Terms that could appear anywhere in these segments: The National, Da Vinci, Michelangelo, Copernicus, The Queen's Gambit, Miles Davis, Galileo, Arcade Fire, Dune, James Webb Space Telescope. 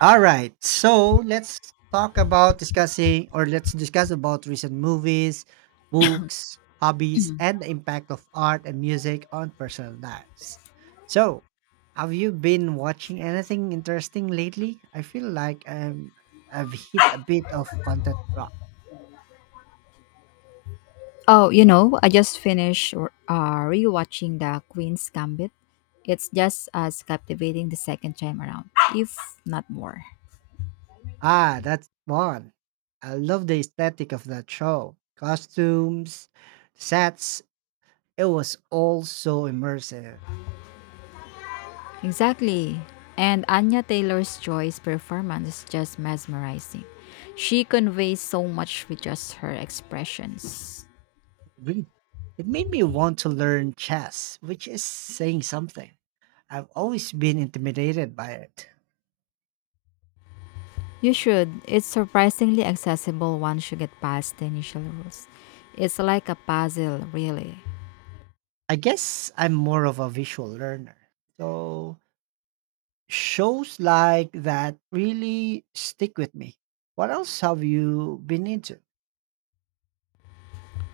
All right. So let's talk about discussing or let's discuss about recent movies, books, hobbies, and the impact of art and music on personal lives. So, have you been watching anything interesting lately? I feel like I've hit a bit of content drop. Oh, you know, I just finished rewatching The Queen's Gambit. It's just as captivating the second time around, if not more. Ah, that's one. I love the aesthetic of that show. Costumes, sets, it was all so immersive. Exactly. And Anya Taylor's Joy's performance is just mesmerizing. She conveys so much with just her expressions. Agreed. It made me want to learn chess, which is saying something. I've always been intimidated by it. You should. It's surprisingly accessible once you get past the initial rules. It's like a puzzle, really. I guess I'm more of a visual learner. So, shows like that really stick with me. What else have you been into?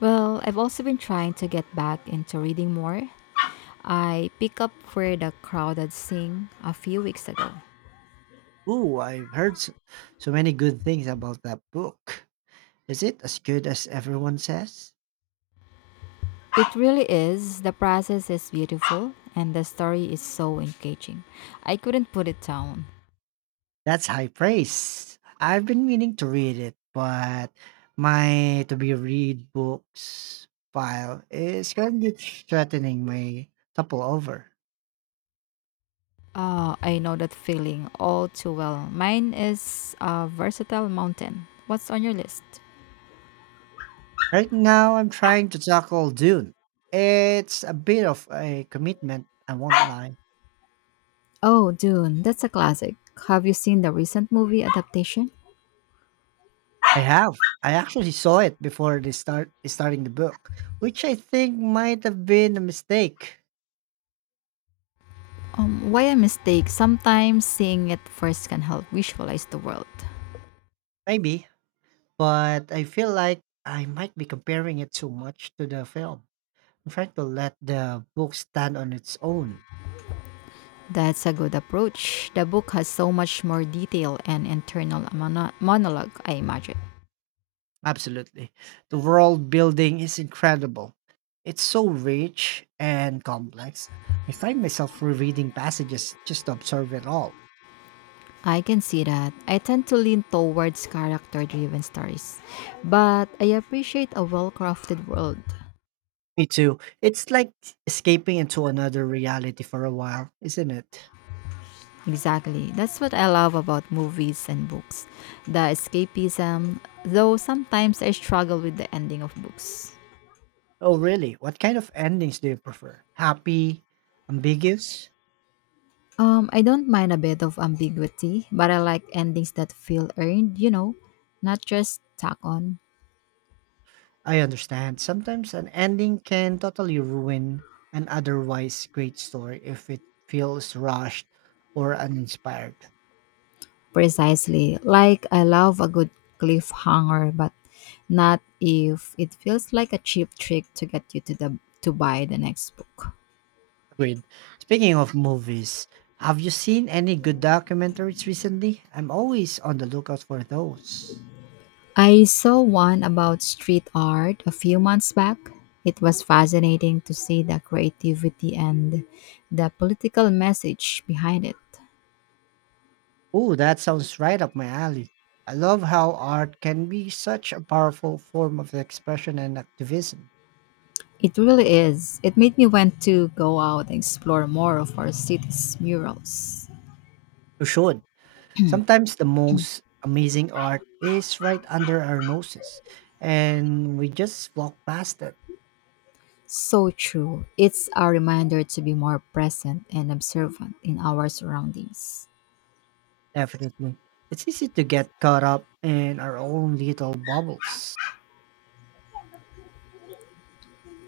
Well, I've also been trying to get back into reading more. I pick up where the crowded sing a few weeks ago. Ooh, I've heard so many good things about that book. Is it as good as everyone says? It really is. The process is beautiful and the story is so engaging. I couldn't put it down. That's high praise. I've been meaning to read it, but my to be read books file is currently threatening my topple over. Ah, I know that feeling all too well. Mine is a versatile mountain. What's on your list? Right now, I'm trying to tackle Dune. It's a bit of a commitment, I won't lie. Oh, Dune, that's a classic. Have you seen the recent movie adaptation? I have. I actually saw it before they starting the book, which I think might have been a mistake. Why a mistake? Sometimes seeing it first can help visualize the world. Maybe, but I feel like I might be comparing it too much to the film. Try to let the book stand on its own. That's a good approach. The book has so much more detail and internal monologue, I imagine. Absolutely. The world building is incredible. It's so rich and complex. I find myself rereading passages just to observe it all. I can see that. I tend to lean towards character driven stories, but I appreciate a well crafted world. Me too. It's like escaping into another reality for a while, isn't it? Exactly. That's what I love about movies and books. The escapism, though sometimes I struggle with the ending of books. Oh, really? What kind of endings do you prefer? Happy, ambiguous? I don't mind a bit of ambiguity, but I like endings that feel earned, you know, not just tack on. I understand. Sometimes an ending can totally ruin an otherwise great story if it feels rushed or uninspired. Precisely. Like I love a good cliffhanger, but not if it feels like a cheap trick to get you to buy the next book. Agreed. Speaking of movies, have you seen any good documentaries recently? I'm always on the lookout for those. I saw one about street art a few months back. It was fascinating to see the creativity and the political message behind it. Oh, that sounds right up my alley. I love how art can be such a powerful form of expression and activism. It really is. It made me want to go out and explore more of our city's murals. You should. Sometimes the most amazing art is right under our noses, and we just walk past it. So true. It's a reminder to be more present and observant in our surroundings. Definitely. It's easy to get caught up in our own little bubbles.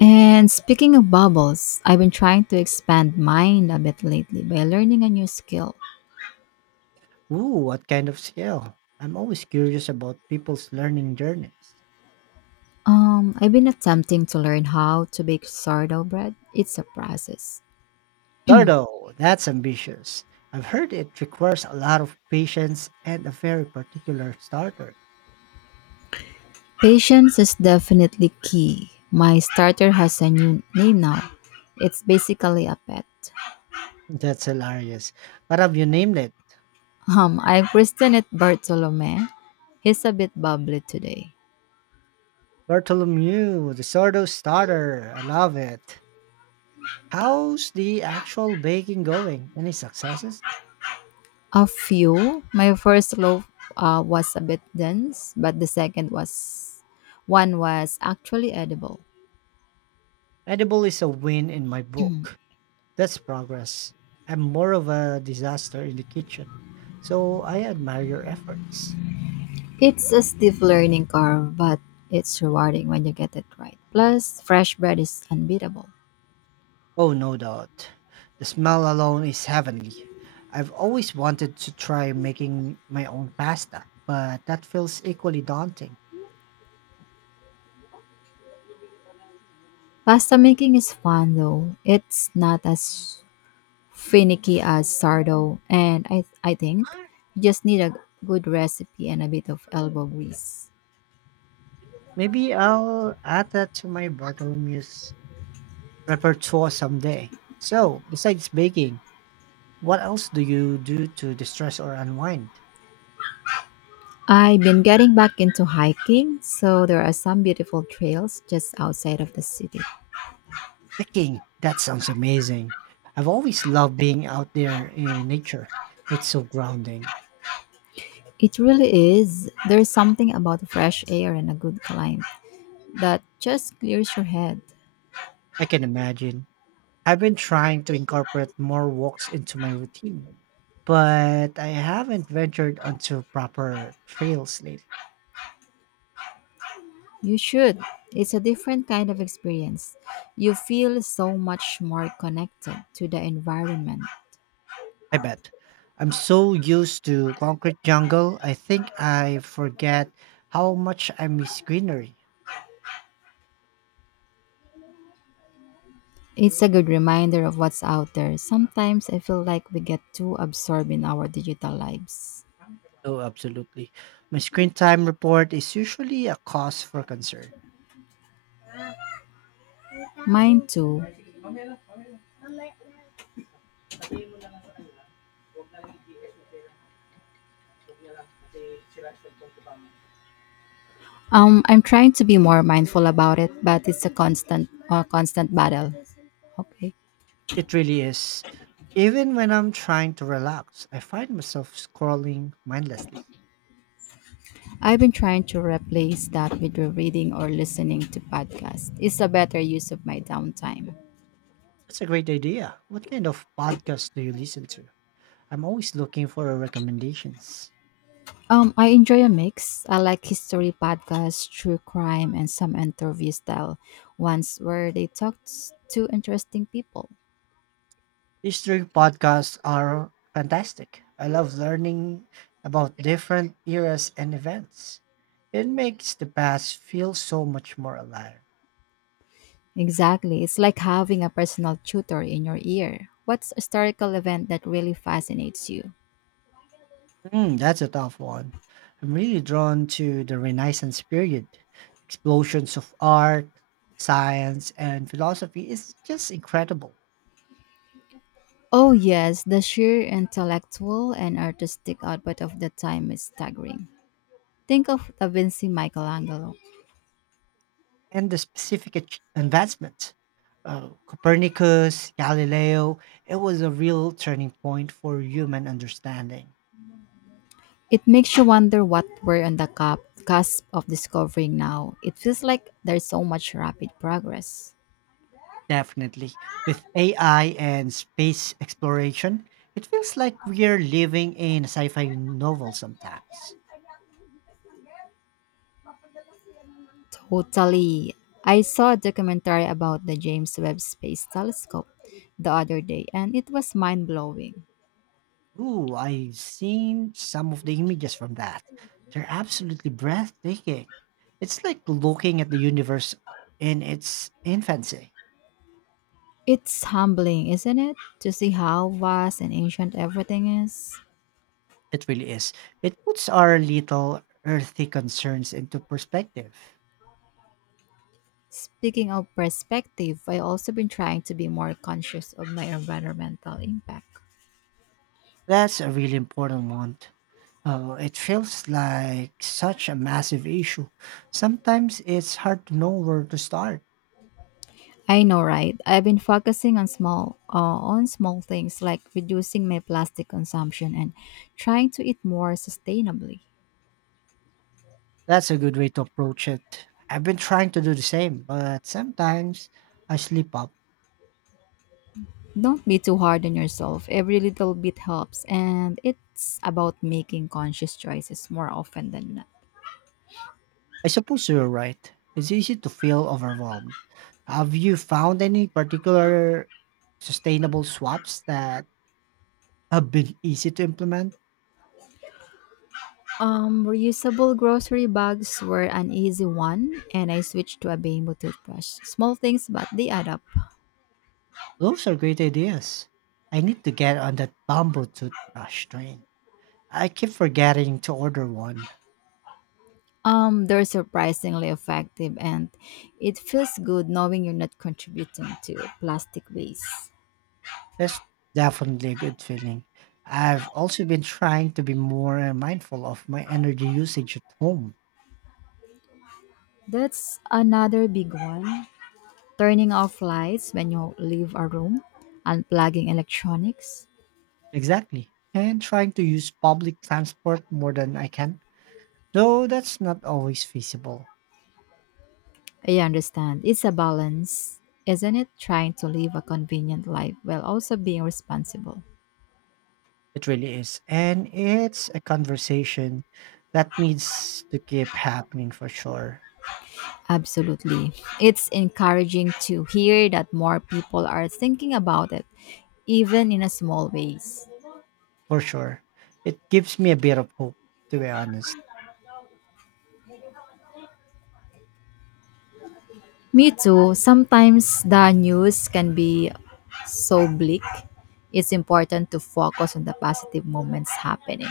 And speaking of bubbles, I've been trying to expand mine a bit lately by learning a new skill. Ooh, what kind of skill? I'm always curious about people's learning journeys. I've been attempting to learn how to bake sourdough bread. It's a process. Dardo, that's ambitious. I've heard it requires a lot of patience and a very particular starter. Patience is definitely key. My starter has a new name now. It's basically a pet. That's hilarious. What have you named it? I christened it Bartolome. He's a bit bubbly today. Bartholomew, the Sordo Starter. I love it. How's the actual baking going? Any successes? A few. My first loaf was a bit dense, but the second was one was actually edible. Edible is a win in my book. That's progress. I'm more of a disaster in the kitchen. So I admire your efforts. It's a stiff learning curve, but it's rewarding when you get it right. Plus, fresh bread is unbeatable. Oh, no doubt. The smell alone is heavenly. I've always wanted to try making my own pasta, but that feels equally daunting. Pasta making is fun though. It's not as finicky as sourdough, and I think you just need a good recipe and a bit of elbow grease. Maybe I'll add that to my Bartholomew's repertoire someday. So, besides baking, what else do you do to distress or unwind? I've been getting back into hiking, so there are some beautiful trails just outside of the city. Hiking. That sounds amazing. I've always loved being out there in nature. It's so grounding. It really is. There's something about fresh air and a good climb that just clears your head. I can imagine. I've been trying to incorporate more walks into my routine, but I haven't ventured onto proper trails lately. You should. It's a different kind of experience. You feel so much more connected to the environment. I bet. I'm so used to concrete jungle, I think I forget how much I miss greenery. It's a good reminder of what's out there. Sometimes I feel like we get too absorbed in our digital lives. Oh, absolutely. My screen time report is usually a cause for concern. Mine too. I'm trying to be more mindful about it, but it's a constant, constant battle. Okay. It really is. Even when I'm trying to relax, I find myself scrolling mindlessly. I've been trying to replace that with reading or listening to podcasts. It's a better use of my downtime. That's a great idea. What kind of podcast do you listen to? I'm always looking for recommendations. I enjoy a mix. I like history podcasts, true crime, and some interview style ones where they talk to interesting people. These three podcasts are fantastic. I love learning about different eras and events. It makes the past feel so much more alive. Exactly. It's like having a personal tutor in your ear. What's a historical event that really fascinates you? Mm, that's a tough one. I'm really drawn to the Renaissance period. Explosions of art, science, and philosophy is just incredible. Oh, yes, the sheer intellectual and artistic output of the time is staggering. Think of Da Vinci Michelangelo. And the specific advancements. Copernicus, Galileo, it was a real turning point for human understanding. It makes you wonder what we're on the cusp of discovering now. It feels like there's so much rapid progress. Definitely. With AI and space exploration, it feels like we're living in a sci fi novel sometimes. Totally. I saw a documentary about the James Webb Space Telescope the other day, and it was mind blowing. Ooh, I've seen some of the images from that. They're absolutely breathtaking. It's like looking at the universe in its infancy. It's humbling, isn't it, to see how vast and ancient everything is? It really is. It puts our little earthy concerns into perspective. Speaking of perspective, I also been trying to be more conscious of my environmental impact. That's a really important one. It feels like such a massive issue. Sometimes it's hard to know where to start. I know, right? I've been focusing on small things like reducing my plastic consumption and trying to eat more sustainably. That's a good way to approach it. I've been trying to do the same, but sometimes I slip up. Don't be too hard on yourself. Every little bit helps and it's about making conscious choices more often than not. I suppose you're right. It's easy to feel overwhelmed. Have you found any particular sustainable swaps that have been easy to implement? Reusable grocery bags were an easy one and I switched to a bamboo toothbrush. Small things but they add up. Those are great ideas. I need to get on that bamboo toothbrush train. I keep forgetting to order one. They're surprisingly effective, and it feels good knowing you're not contributing to plastic waste. That's definitely a good feeling. I've also been trying to be more mindful of my energy usage at home. That's another big one. Turning off lights when you leave a room, unplugging electronics. Exactly. And trying to use public transport more than I can. Though that's not always feasible. I understand. It's a balance, isn't it? Trying to live a convenient life while also being responsible. It really is. And it's a conversation that needs to keep happening for sure. Absolutely. It's encouraging to hear that more people are thinking about it, even in a small ways. For sure. It gives me a bit of hope, to be honest. Me too. Sometimes the news can be so bleak. It's important to focus on the positive moments happening.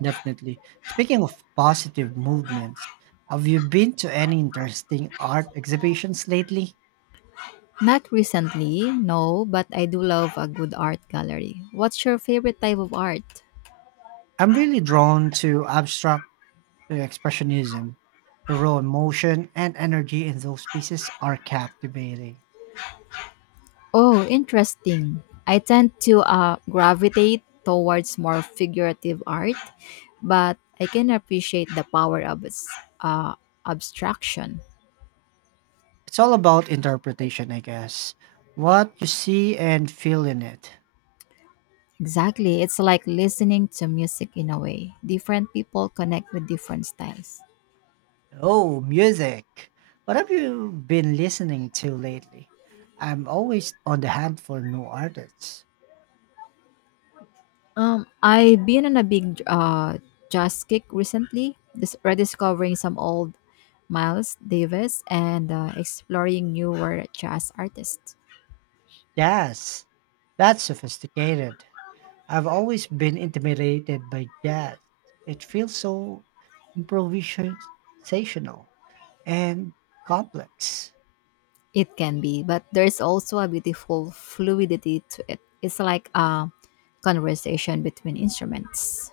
Definitely. Speaking of positive movements, have you been to any interesting art exhibitions lately? Not recently, no, but I do love a good art gallery. What's your favorite type of art? I'm really drawn to abstract expressionism. The raw emotion and energy in those pieces are captivating. Oh, interesting. I tend to gravitate towards more figurative art, but I can appreciate the power of its uh, abstraction. It's all about interpretation, I guess. What you see and feel in it. Exactly. It's like listening to music in a way. Different people connect with different styles. Oh, music. What have you been listening to lately? I'm always on the hunt for new artists. I've been on a big jazz kick recently, rediscovering some old Miles Davis and exploring newer jazz artists. Jazz. That's sophisticated. I've always been intimidated by jazz. It feels so improvisational and complex. It can be, but there's also a beautiful fluidity to it. It's like a conversation between instruments.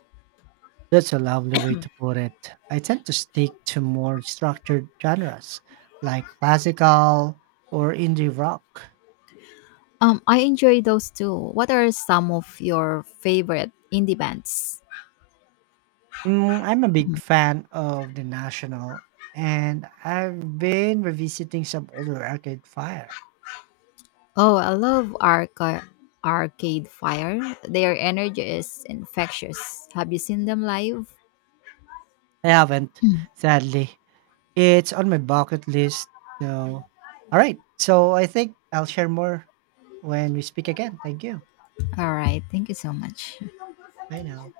That's a lovely way to put it. I tend to stick to more structured genres like classical or indie rock. I enjoy those too. What are some of your favorite indie bands? Mm, I'm a big fan of The National, and I've been revisiting some older Arcade Fire. Oh, I love Arcade Fire. Their energy is infectious. Have you seen them live? I haven't, sadly. It's on my bucket list, though. All right, so I think I'll share more when we speak again. Thank you. All right. Thank you so much. Bye now.